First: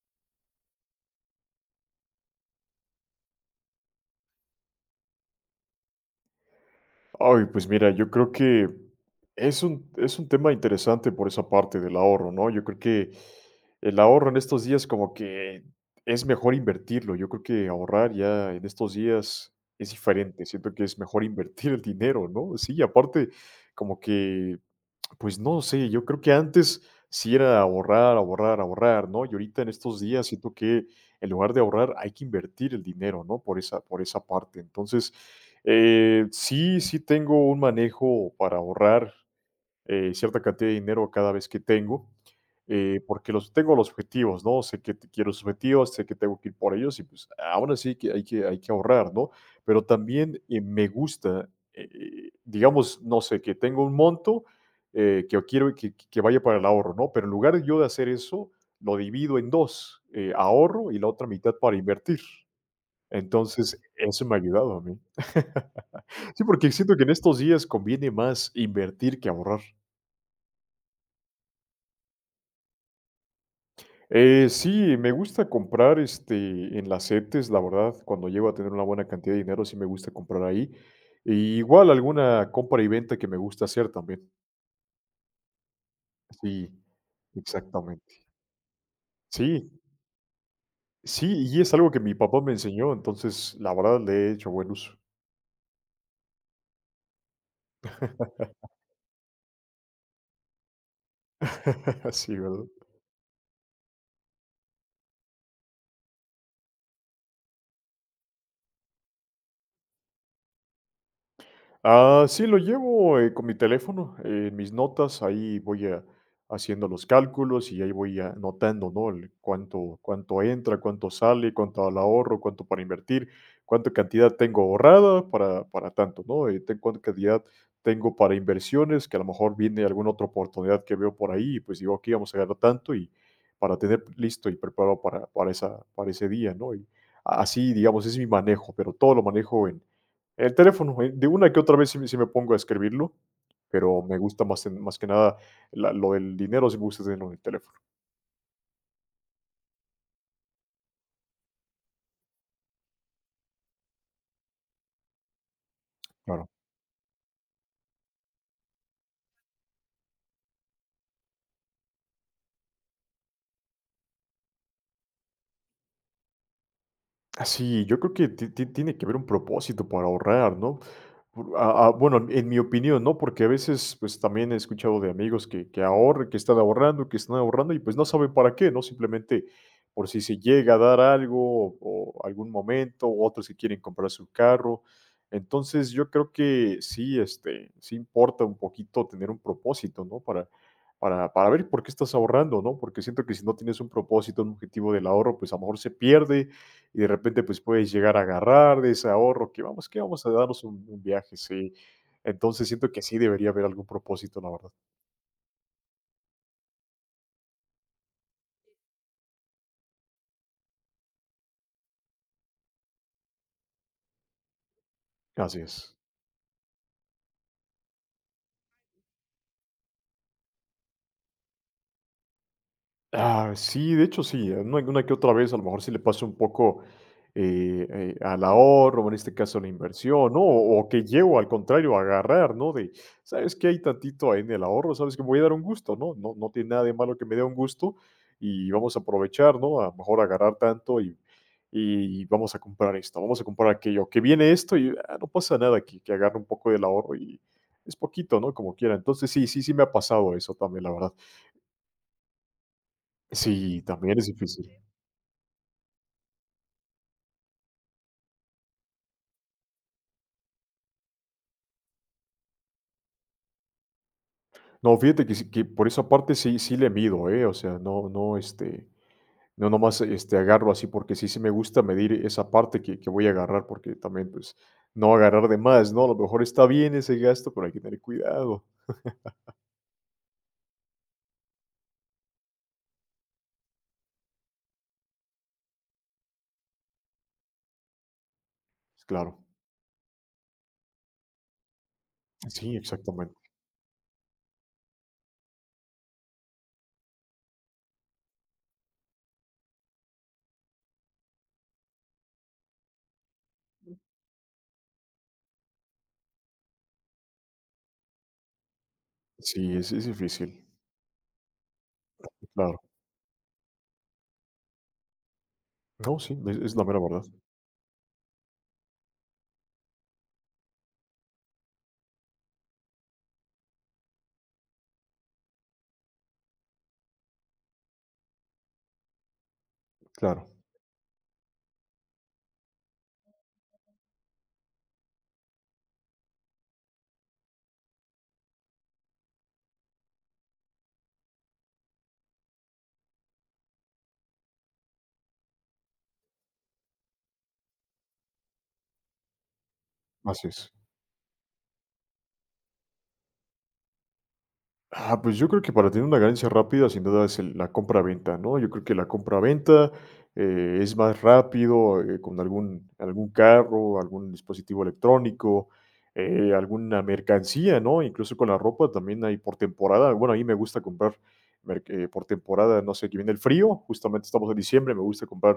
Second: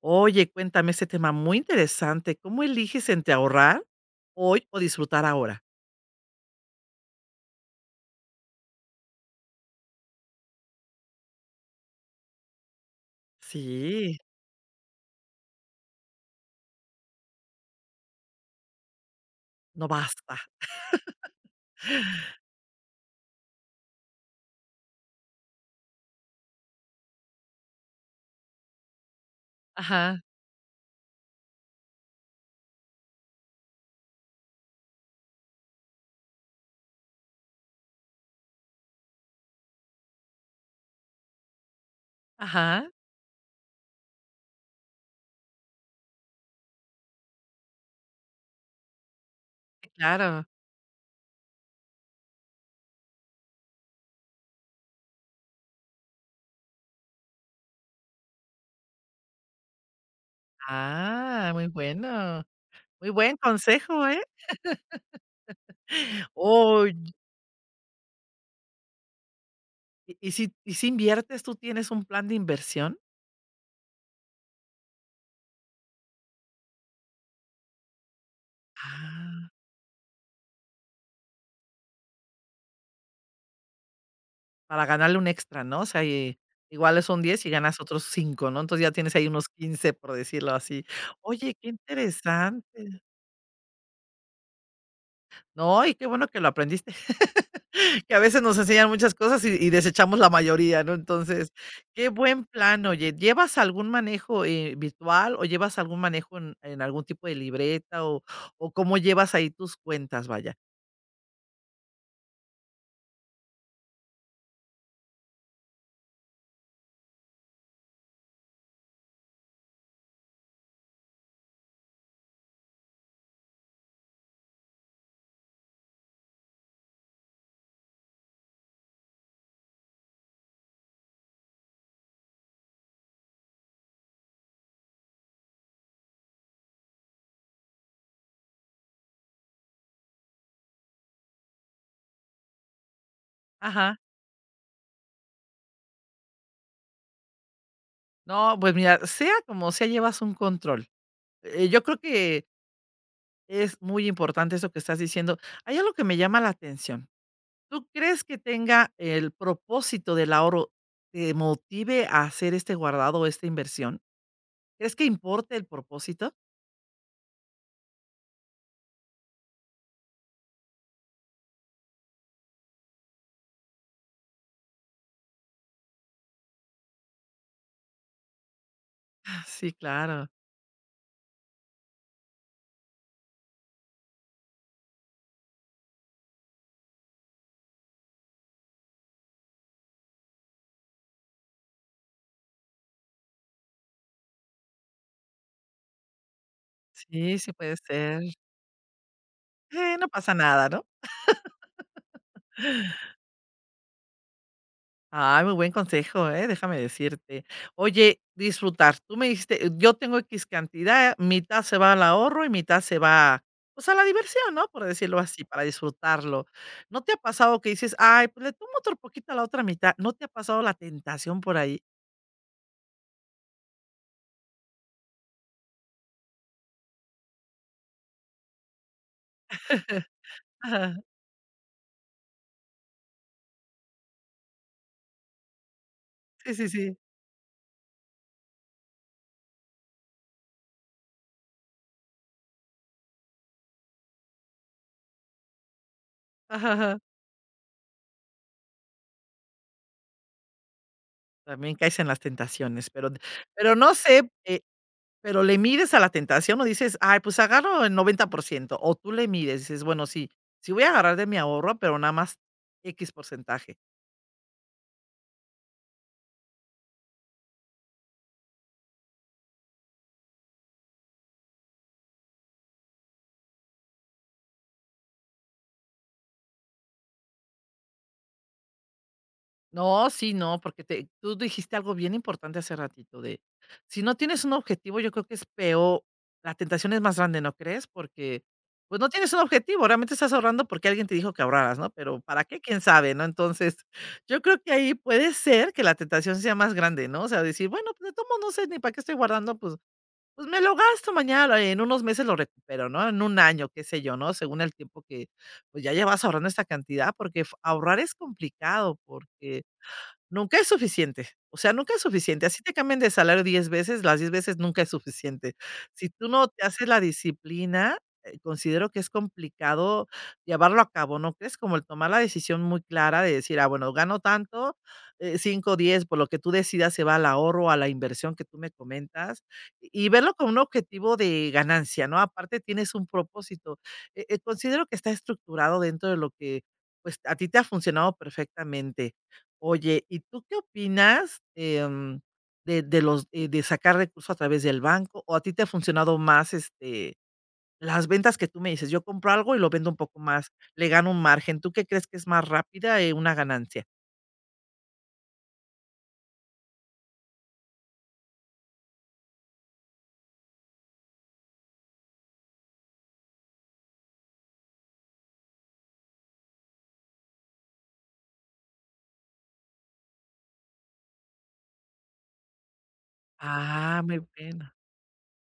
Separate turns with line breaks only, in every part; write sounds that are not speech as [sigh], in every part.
Oye, cuéntame ese tema muy interesante. ¿Cómo eliges entre ahorrar hoy o disfrutar ahora?
Pues mira, yo creo que es un tema interesante por esa parte del ahorro, ¿no? Yo creo que el
Sí,
ahorro en estos días como que es mejor invertirlo. Yo creo que ahorrar ya en estos días
no
es
basta.
diferente. Siento que es mejor [laughs] invertir el dinero, ¿no? Sí, aparte como que, pues no sé, yo creo que antes sí era ahorrar, ahorrar, ahorrar, ¿no? Y ahorita en estos
Ajá,
días siento que en lugar de ahorrar hay que invertir el dinero, ¿no? Por esa parte. Entonces... sí, tengo un manejo para ahorrar, cierta cantidad de dinero cada vez que tengo,
ajá,
porque los tengo los objetivos, ¿no? Sé que quiero los objetivos, sé que tengo que ir por ellos y pues aún así que hay que ahorrar, ¿no? Pero
sí,
también
claro.
me gusta, digamos, no sé, que tengo un monto que quiero que vaya para el ahorro, ¿no? Pero en lugar de yo de hacer eso, lo divido en dos, ahorro y la otra
Ah,
mitad
muy
para invertir.
bueno. Muy buen
Entonces,
consejo, ¿eh?
eso me ha ayudado a mí. [laughs] Sí, porque siento
Oy
que en estos días conviene más invertir que ahorrar.
¿Y si inviertes, tú tienes un plan de inversión?
Sí, me gusta comprar, este, en las CETES, la verdad, cuando llego a tener una buena cantidad de
Ah.
dinero, sí me gusta comprar ahí. E igual alguna compra y venta que me gusta hacer también.
Para ganarle un extra, ¿no? O sea,
Sí,
igual son 10 y ganas otros
exactamente.
5, ¿no? Entonces ya tienes ahí unos
Sí,
15 por decirlo así.
sí,
Oye,
y
qué
es algo que mi papá me enseñó,
interesante.
entonces, la verdad, le he hecho buen uso.
No, y qué bueno que lo aprendiste. [laughs] Que a veces nos enseñan muchas cosas y desechamos la mayoría, ¿no? Entonces, qué
[laughs] Sí,
buen
¿verdad?
plan, oye. ¿Llevas algún manejo, virtual o llevas algún manejo en algún tipo de libreta o cómo llevas ahí tus cuentas, vaya?
Ah, sí, lo llevo, con mi teléfono, en mis notas, ahí voy a haciendo los cálculos y ahí voy anotando, ¿no? El cuánto entra, cuánto sale, cuánto al ahorro, cuánto para invertir, cuánta cantidad tengo ahorrada para tanto, ¿no? Ten cuánta cantidad tengo para inversiones, que a lo mejor viene alguna otra oportunidad que veo por ahí, y pues digo, aquí vamos a ganar tanto y para tener listo y preparado para esa para ese día, ¿no? Y así, digamos, es mi manejo, pero todo lo manejo en el teléfono. De una que otra vez sí me pongo a escribirlo,
Ajá.
pero me gusta más en más que nada la lo del dinero, sí me gusta tenerlo en el teléfono.
No, pues mira, sea como sea, llevas un control. Yo creo que es muy importante eso que estás diciendo. Hay algo que me llama la
Claro.
atención. ¿Tú crees que tenga el propósito del ahorro, te motive a hacer este guardado o esta inversión? ¿Crees que importe el propósito?
Ah, sí, yo creo que ti ti tiene que haber un propósito para ahorrar, ¿no? Por a Bueno, en mi opinión, ¿no? Porque a veces, pues, también he escuchado de amigos que están ahorrando y, pues, no saben para qué, ¿no?
Ah,
Simplemente
sí,
por si
claro.
se llega a dar algo o algún momento, u otros que quieren comprar su carro. Entonces, yo creo que sí, este, sí importa un poquito tener un propósito, ¿no? Para ver por qué estás ahorrando, ¿no? Porque siento que si no tienes un propósito, un objetivo del ahorro, pues, a lo mejor se pierde y de
Sí,
repente,
sí
pues,
puede
puedes llegar
ser.
a agarrar de ese ahorro, que
No
vamos a
pasa
darnos
nada, ¿no?
un viaje, sí. Entonces, siento que sí debería haber algún propósito, la verdad.
Ay, muy buen consejo, ¿eh? Déjame decirte. Oye, disfrutar. Tú me dijiste, yo tengo X cantidad, mitad se va al ahorro y mitad se va, pues, a la diversión, ¿no? Por decirlo así,
Así
para
es.
disfrutarlo. ¿No te ha pasado que dices, ay, pues le tomo otro poquito a la otra mitad? ¿No te ha pasado la tentación por ahí?
Ah, sí, de hecho sí, una que otra vez a lo mejor sí le pasa un poco, al ahorro, o en este caso a la inversión, ¿no? O
[laughs]
que llego al contrario a agarrar, ¿no? De, ¿sabes qué? Hay tantito ahí en el ahorro. ¿Sabes que Me voy a dar un gusto, ¿no? No, no
Sí, sí,
tiene nada de
sí.
malo que me dé un gusto y vamos a aprovechar, ¿no? A lo mejor agarrar tanto y vamos a comprar esto, vamos a comprar aquello, que viene esto y, ah, no pasa nada que agarre un poco
Ajá,
del
ajá.
ahorro y es poquito, ¿no? Como quiera. Entonces sí, sí, sí me ha pasado eso también, la verdad.
También caes en las tentaciones, pero
Sí,
no
también es
sé,
difícil.
pero, ¿le mides a la tentación o dices: "Ay, pues agarro el 90%, o tú le mides, dices: "Bueno, sí, sí voy a agarrar de mi ahorro, pero nada más X porcentaje"?
No, fíjate que sí, que por esa parte sí le mido, ¿eh? O sea, no, no, este, no nomás, este, agarro así porque sí me gusta medir esa parte que voy a agarrar, porque también, pues, no agarrar de más, ¿no? A lo mejor está bien ese gasto, pero hay que tener cuidado.
No, sí, no, porque te tú dijiste algo bien importante hace ratito de, si no tienes un objetivo, yo creo que es peor, la tentación es más grande, ¿no crees? Porque, pues,
Pues,
no tienes
claro.
un objetivo, realmente estás ahorrando porque alguien te dijo que ahorraras, ¿no? Pero, ¿para qué?
Sí,
Quién sabe, ¿no?
exactamente.
Entonces, yo creo que ahí puede ser que la tentación sea más grande, ¿no? O sea, decir, bueno, pues, de todos no sé ni para qué estoy guardando, pues me lo gasto mañana, en unos meses lo recupero, ¿no? En un año, qué sé yo, ¿no? Según el tiempo que, pues, ya llevas ahorrando esta cantidad, porque f ahorrar es complicado, porque
Sí, es difícil,
nunca es suficiente, o sea, nunca es suficiente. Así te
claro.
cambien de salario 10 veces, las 10 veces nunca es suficiente. Si
No,
tú
sí,
no
es
te
es la
haces la
mera verdad.
disciplina, considero que es complicado llevarlo a cabo, ¿no crees? Como el tomar la decisión muy clara de decir: "Ah, bueno, gano tanto, 5, 10", por lo que tú decidas se va al ahorro, a la inversión que tú me comentas, y verlo con
Claro,
un objetivo de ganancia, ¿no? Aparte tienes un propósito. Considero que está estructurado dentro de lo que, pues, a ti te ha funcionado perfectamente. Oye, ¿y tú qué opinas, de los de sacar recursos a través del banco? ¿O a ti te ha funcionado más, este, las ventas que tú me dices? Yo compro algo y lo vendo un poco
así
más,
es.
le gano un margen. ¿Tú qué crees que es más rápida, una ganancia?
Ah, pues yo creo que para tener una ganancia rápida, sin duda es la compra-venta, ¿no? Yo creo que la compra-venta es más rápido, con algún carro, algún dispositivo electrónico, alguna mercancía, ¿no? Incluso con la ropa también hay por temporada. Bueno, a mí me gusta comprar por temporada, no sé, que viene el frío,
Ah, muy
justamente estamos en
buena.
diciembre, me gusta comprar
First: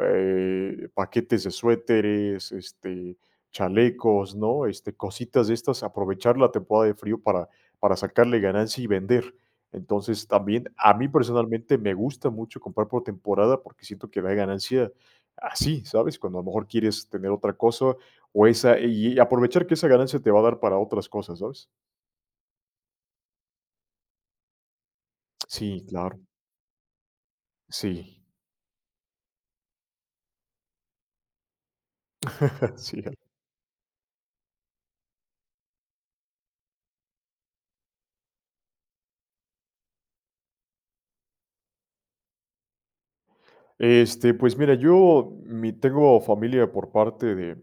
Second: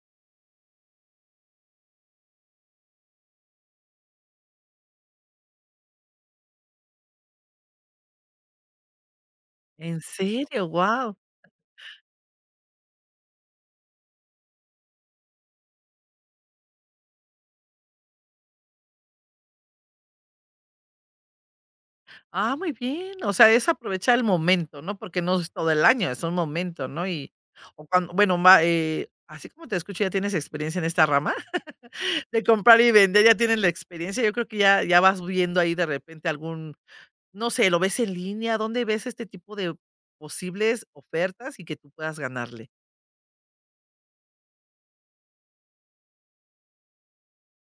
paquetes de suéteres, este, chalecos, ¿no? Este, cositas de estas, aprovechar la temporada de frío para sacarle ganancia y vender.
¿En
Entonces,
serio?
también a mí
Wow.
personalmente me gusta mucho comprar por temporada porque siento que da ganancia así, ¿sabes? Cuando a lo mejor quieres tener otra cosa o esa y aprovechar que esa ganancia te va a dar para otras cosas, ¿sabes?
Ah, muy bien. O sea, es aprovechar el momento, ¿no? Porque no es todo el
Sí,
año,
claro.
es un momento, ¿no? Y o cuando
Sí,
bueno, ma así como te escucho, ¿ya tienes experiencia en esta rama? De
[laughs]
comprar y
sí.
vender, ya tienen la experiencia. Yo creo que ya vas viendo ahí de repente algún, no sé, lo ves en línea, ¿dónde ves este tipo de posibles ofertas y que tú puedas ganarle?
Este, pues mira, yo mi tengo familia por parte de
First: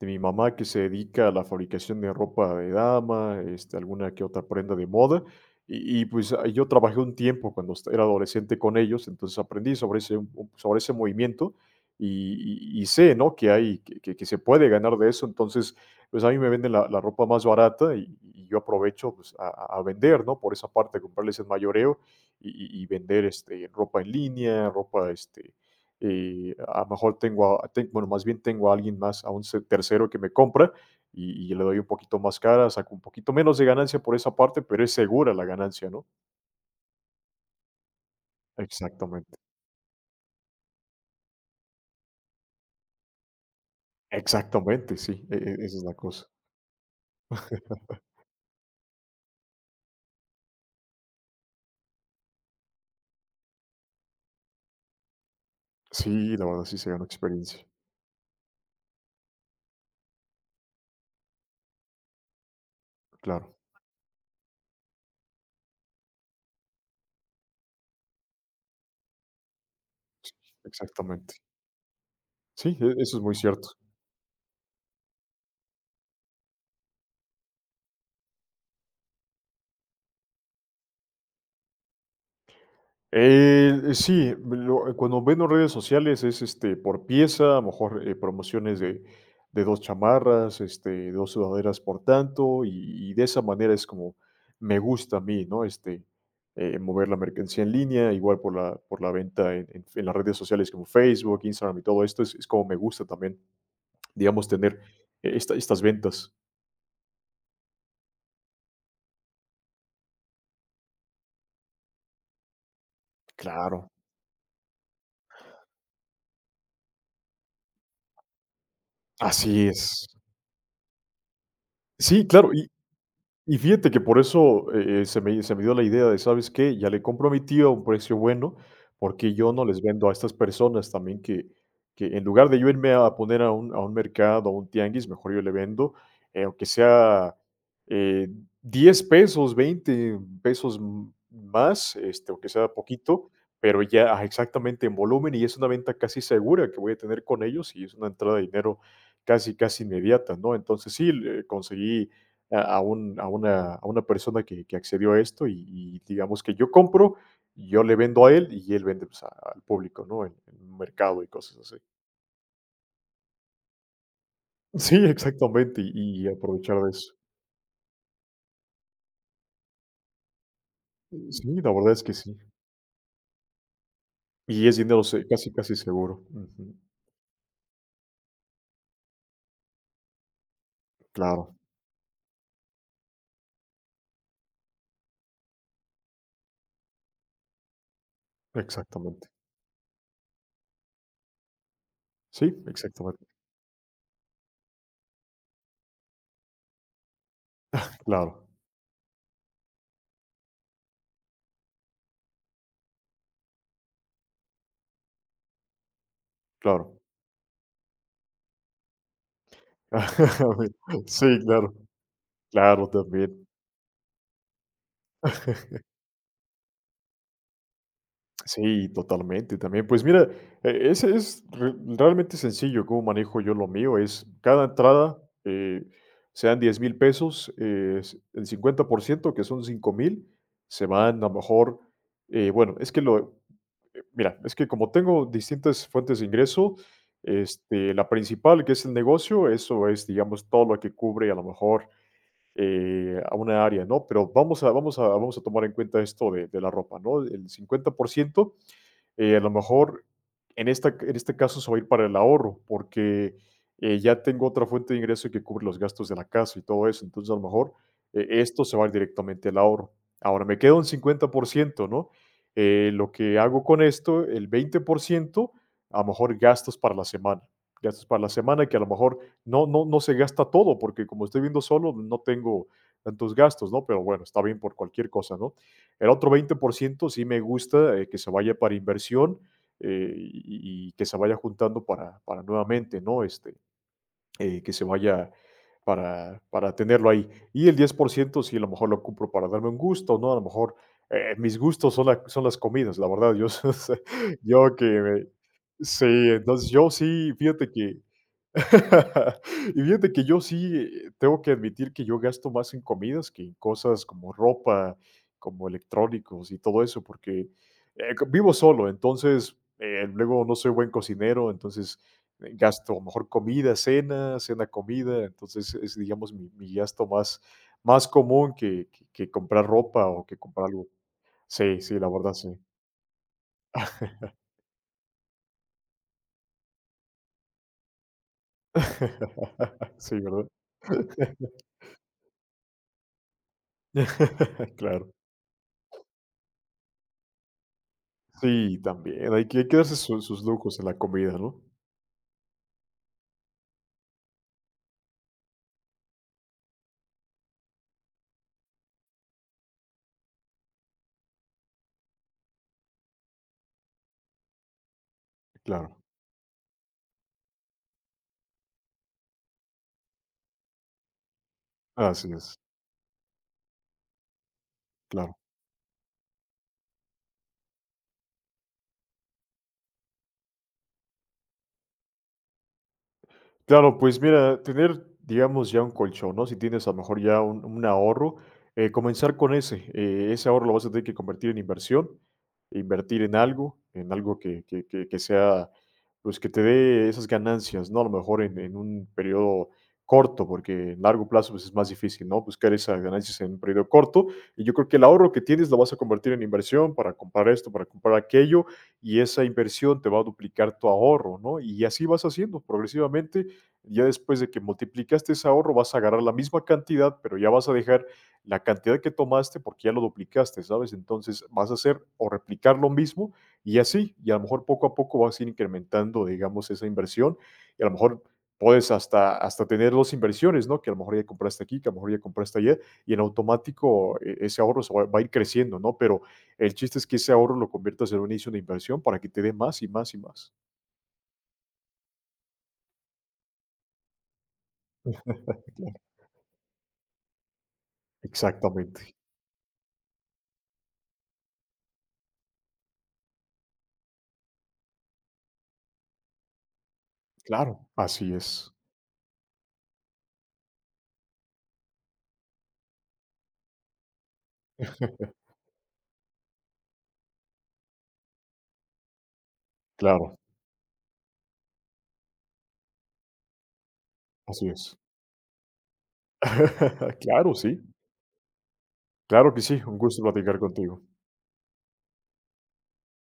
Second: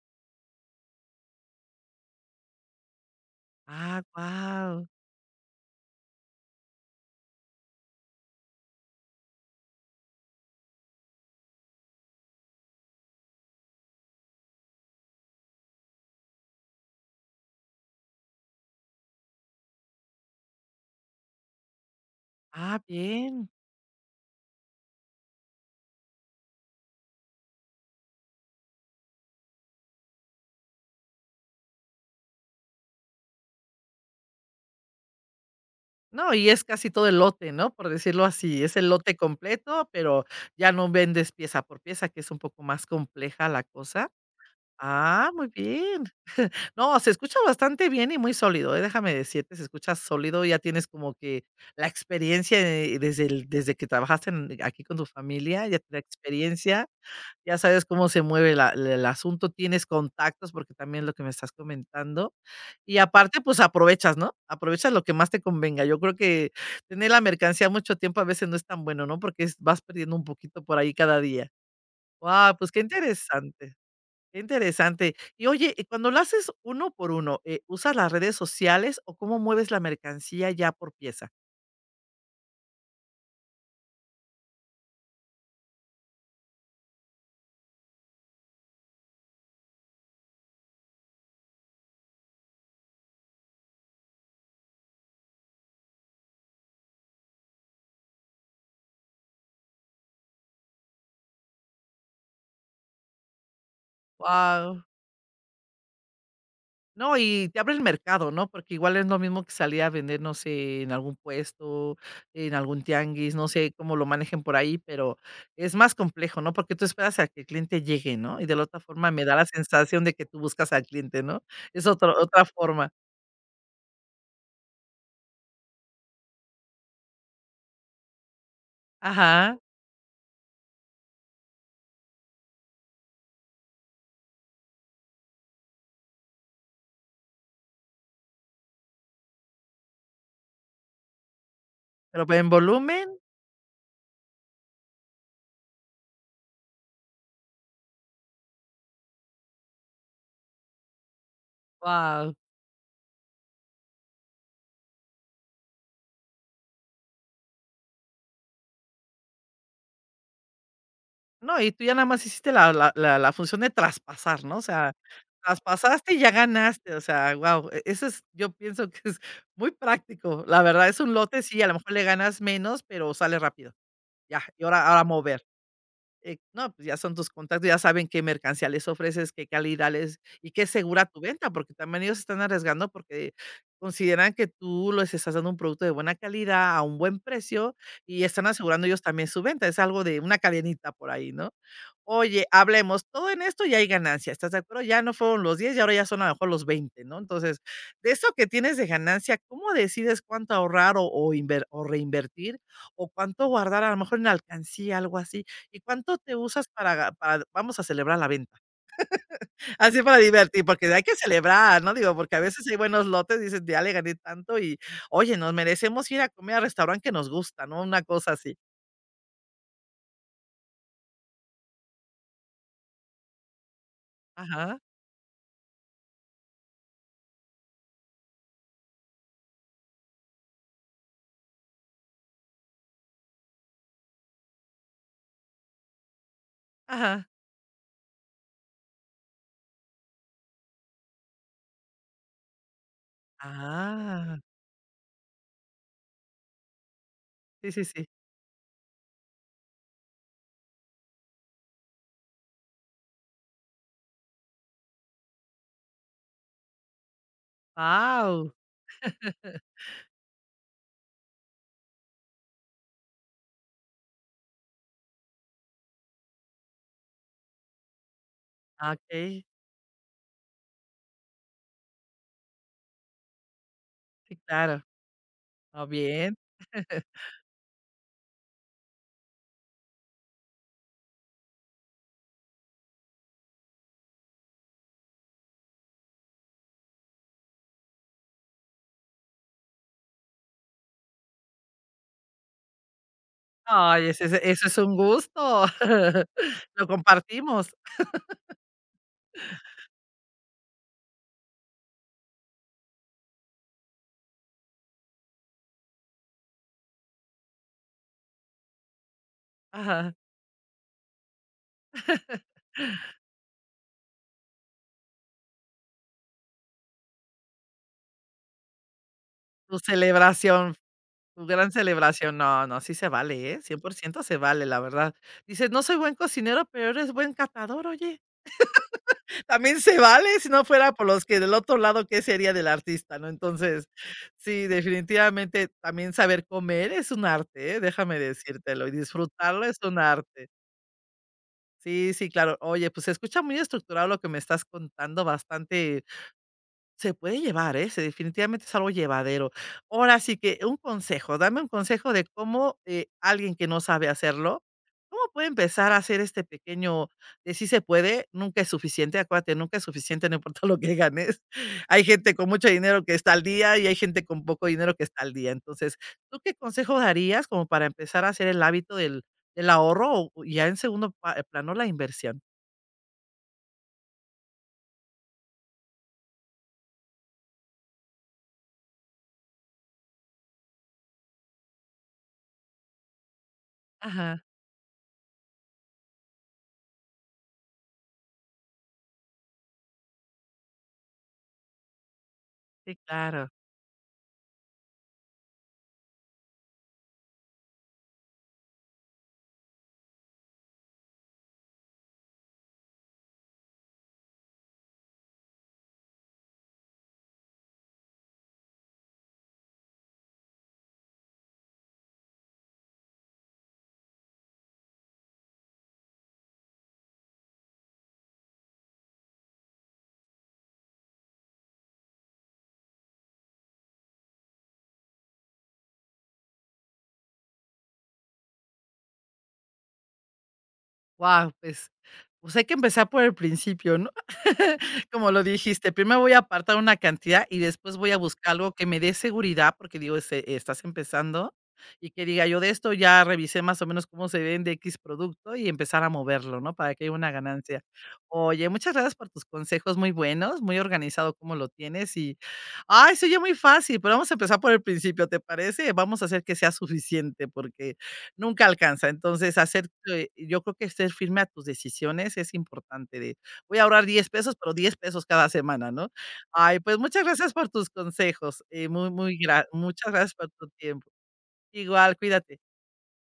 mi mamá que se dedica a la fabricación de ropa de dama, este,
Ah,
alguna que otra prenda
wow.
de moda. Y, pues ah, yo trabajé un tiempo cuando era adolescente con ellos, entonces aprendí sobre ese, sobre ese movimiento y, y sé, ¿no? Que hay, que, que se puede ganar de eso. Entonces, pues a mí me venden la ropa más barata y yo aprovecho pues, a vender, ¿no? Por esa parte, comprarles el mayoreo y,
Ah,
y vender,
bien.
este, ropa en línea, ropa, este, a lo mejor tengo a ten bueno, más bien tengo a alguien más, a un se tercero que me compra y le doy un poquito más cara, saco un poquito menos de ganancia por esa parte, pero es segura la ganancia, ¿no?
No, y es casi todo el lote, ¿no? Por decirlo así, es el lote
Exactamente,
completo, pero ya no vendes pieza por pieza, que es un poco más compleja la cosa.
exactamente, sí,
Ah, muy
esa es la
bien.
cosa.
No, se escucha bastante bien y muy sólido, déjame decirte, se escucha sólido, ya tienes como que la experiencia, desde que trabajaste en aquí con tu familia, ya la
Sí, la verdad sí
experiencia,
se gana
ya
experiencia,
sabes cómo se mueve el asunto, tienes contactos, porque también es lo que me estás comentando. Y aparte,
claro,
pues, aprovechas, ¿no? Aprovechas lo que más te convenga. Yo creo que tener la mercancía mucho tiempo a veces no es tan bueno, ¿no? Porque es vas perdiendo un poquito por ahí cada
exactamente.
día. Guau, pues,
Sí,
qué
eso es muy cierto.
interesante. Qué interesante. Y oye, y cuando lo haces uno por uno, ¿usas las redes sociales o cómo mueves la mercancía ya por pieza?
Sí, lo cuando vendo redes sociales es, este, por pieza, a lo mejor, promociones de 2 chamarras, este, 2 sudaderas por tanto, y de esa manera es como me gusta a mí, ¿no? Este, mover la mercancía en línea, igual por la venta en las redes sociales como Facebook, Instagram y todo esto, es como me gusta también, digamos, tener
Guau.
estas ventas.
No, y te abre el mercado, ¿no? Porque igual es lo mismo que salir a vender, no sé, en algún puesto, en algún tianguis, no sé
Claro,
cómo lo manejen por ahí, pero es más complejo, ¿no? Porque tú esperas a que el cliente llegue, ¿no? Y de la otra forma me da la
así
sensación
es.
de que tú buscas al cliente, ¿no? Es
Sí,
otra
claro,
forma.
y fíjate que por eso, se me dio la idea de, ¿sabes qué? Ya le compro a mi tío a un precio bueno, porque yo
Ajá,
no les vendo a estas personas también que en lugar de yo irme a poner a un mercado, a un tianguis, mejor yo le vendo, aunque sea, eh, 10 pesos, 20 pesos m más,
pero
este,
en
aunque sea
volumen.
poquito, pero ya, ajá, exactamente, en volumen, y es una venta casi segura que voy a tener con ellos, y es una entrada de dinero casi, casi inmediata, ¿no? Entonces sí, le conseguí
Wow.
a una persona que accedió a esto y digamos que yo compro, yo le vendo a él y él vende, pues, a al público, ¿no? En un mercado y cosas
No, y
así.
tú ya
[laughs]
nada más hiciste la función de traspasar, ¿no? O sea,
Sí, exactamente,
traspasaste y
y
ya
aprovechar de
ganaste, o
eso.
sea, guau, eso es yo pienso que es muy práctico. La verdad es un lote, sí,
Sí,
a
la
lo mejor
verdad es
le
que sí.
ganas menos, pero sale rápido. Ya, y
Y es
ahora
dinero se
mover.
casi, casi seguro.
No,
Ujú.
pues ya son tus contactos, ya saben qué mercancía les ofreces, qué calidad les y qué es segura tu venta,
Claro,
porque también ellos están arriesgando porque consideran que tú les estás dando un producto de buena calidad a un buen precio y están asegurando ellos también
exactamente.
su venta. Es algo de una cadenita por ahí, ¿no? Oye,
Sí,
hablemos,
exactamente.
todo en esto ya hay ganancia, ¿estás de acuerdo? Ya no fueron los 10 y ahora ya son a lo mejor los 20, ¿no? Entonces, de eso
Claro,
que tienes de ganancia, ¿cómo decides cuánto ahorrar o reinvertir o cuánto guardar a lo mejor en alcancía, algo así? ¿Y cuánto te usas para
claro.
ga para vamos a celebrar la venta? [laughs] Así para divertir,
[laughs]
porque hay que
Sí, claro,
celebrar, ¿no? Digo, porque a veces hay
claro,
buenos lotes,
también.
dices: "Ya le gané tanto y, oye, nos merecemos ir a comer al restaurante que nos gusta", ¿no? Una cosa así.
Sí, totalmente también. Pues mira, ese es realmente sencillo cómo manejo yo lo mío. Es cada
Ajá,
entrada, sean 10,000 pesos, el 50%, que son 5,000, se van a lo mejor, bueno, mira, es que como tengo distintas fuentes de ingreso,
ajá.
este, la principal, que es el negocio, eso es, digamos, todo lo que cubre a lo mejor a una área, ¿no? Pero
Ah,
vamos a tomar en cuenta esto de la ropa, ¿no? El
sí, sí,
cincuenta
sí.
por ciento a lo mejor en este caso se va a ir para el ahorro, porque ya tengo otra fuente de ingreso que cubre los gastos de la casa y todo eso. Entonces, a lo mejor
Wow.
esto se va a ir directamente al ahorro. Ahora, me queda un 50%, ¿no? Lo que hago con esto, el 20% a lo mejor gastos para la semana. Gastos para la semana que a lo
Ah,
mejor
ok.
no, no, no se gasta todo, porque como estoy viendo solo, no tengo tantos gastos, ¿no? Pero bueno,
Sí,
está bien por
claro.
cualquier cosa, ¿no?
Ah,
El otro
bien.
veinte por
[laughs]
ciento sí me gusta que se vaya para inversión, y que se vaya juntando para nuevamente, ¿no? Este, que se vaya para tenerlo ahí. Y el 10% sí a lo mejor lo compro para darme un gusto, ¿no? A lo mejor mis gustos son, son las comidas, la verdad, yo,
Ay, ese ese
[laughs]
eso
yo
es
que
un gusto.
sí,
[laughs]
entonces
Lo
yo sí, fíjate
compartimos.
que [laughs] y fíjate que yo sí, tengo que admitir que yo gasto más en comidas que en cosas como ropa, como electrónicos y todo eso, porque, co vivo solo, entonces,
Ajá.
luego no soy buen cocinero, entonces, gasto a lo mejor comida, cena, cena, comida, entonces es, digamos, mi gasto más común que comprar
Tu
ropa o que comprar
celebración.
algo.
Gran
Sí, sí, la verdad
celebración.
sí.
No, no, sí se vale, ¿eh? 100% se vale, la verdad. Dices: "No soy buen cocinero, pero eres buen catador", oye, [laughs] también
[laughs]
se
Sí,
vale, si
¿verdad?
no fuera por los que del
[laughs]
otro lado, ¿qué sería del artista, no? Entonces, sí,
[laughs] Claro.
definitivamente también saber comer es un arte, ¿eh? Déjame
Sí,
decírtelo, y
también,
disfrutarlo
hay
es
que darse
un
su sus
arte.
lujos en la comida, ¿no?
Sí, sí, claro. Oye, pues, se escucha muy estructurado lo que me estás contando, bastante se puede llevar, ¿eh? Se Definitivamente es algo llevadero. Ahora sí que un consejo, dame un consejo de cómo, alguien que no sabe hacerlo, ¿cómo puede empezar a
Claro,
hacer este pequeño de sí se puede? Nunca es suficiente, acuérdate, nunca es suficiente, no importa lo que ganes. [laughs] Hay
así
gente con
es,
mucho dinero que está al día y hay gente con poco dinero que está al
claro.
día. Entonces, ¿tú qué consejo darías como para empezar a hacer el hábito del ahorro o ya en segundo pa plano la inversión?
Claro, pues mira, tener, digamos, ya un colchón, ¿no? Si tienes a lo mejor ya un ahorro, comenzar con ese. Ese ahorro lo vas a tener que convertir en inversión, invertir en algo
Ajá,
que, que sea, pues que te dé esas ganancias, ¿no? A lo mejor en un periodo corto, porque en largo plazo, pues, es más difícil, ¿no? Buscar
sí,
esas ganancias
claro.
en un periodo corto. Y yo creo que el ahorro que tienes lo vas a convertir en inversión para comprar esto, para comprar aquello, y esa inversión te va a duplicar tu ahorro, ¿no? Y así vas haciendo progresivamente, ya después de que multiplicaste ese ahorro, vas a agarrar la misma cantidad, pero ya vas a dejar la cantidad que tomaste porque ya lo duplicaste, ¿sabes? Entonces vas a hacer o replicar lo mismo y así, y a lo mejor poco a poco vas a ir incrementando, digamos, esa inversión y a lo mejor puedes hasta, hasta tener dos inversiones, ¿no? Que a lo mejor ya compraste aquí, que a lo mejor ya compraste allá y en automático, ese ahorro va a ir creciendo, ¿no? Pero el chiste es que ese ahorro lo conviertas en un inicio de inversión para que te dé más y más y más.
Wow, pues hay que empezar por el principio, ¿no? [laughs] Como lo dijiste,
Claro.
primero voy a apartar una cantidad y después voy a buscar algo que me dé
Exactamente.
seguridad, porque digo, este, estás empezando y que diga yo de esto ya revisé más o menos cómo se vende X producto y empezar a moverlo, ¿no? Para que haya una ganancia.
Claro, así
Oye,
es.
muchas gracias por tus consejos muy buenos, muy organizado cómo lo tienes y, ay, se oye muy fácil, pero vamos a empezar por el principio, ¿te
[laughs]
parece? Vamos a hacer que sea suficiente porque nunca alcanza. Entonces, hacer,
Claro,
yo creo que ser firme a tus decisiones es importante de, voy a ahorrar 10 pesos,
así
pero 10
es.
pesos cada semana, ¿no? Ay, pues
[laughs]
muchas gracias
Claro,
por
sí,
tus consejos, muy, muy
claro que
gra
sí, un
muchas
gusto
gracias por
platicar
tu
contigo.
tiempo. Igual, cuídate.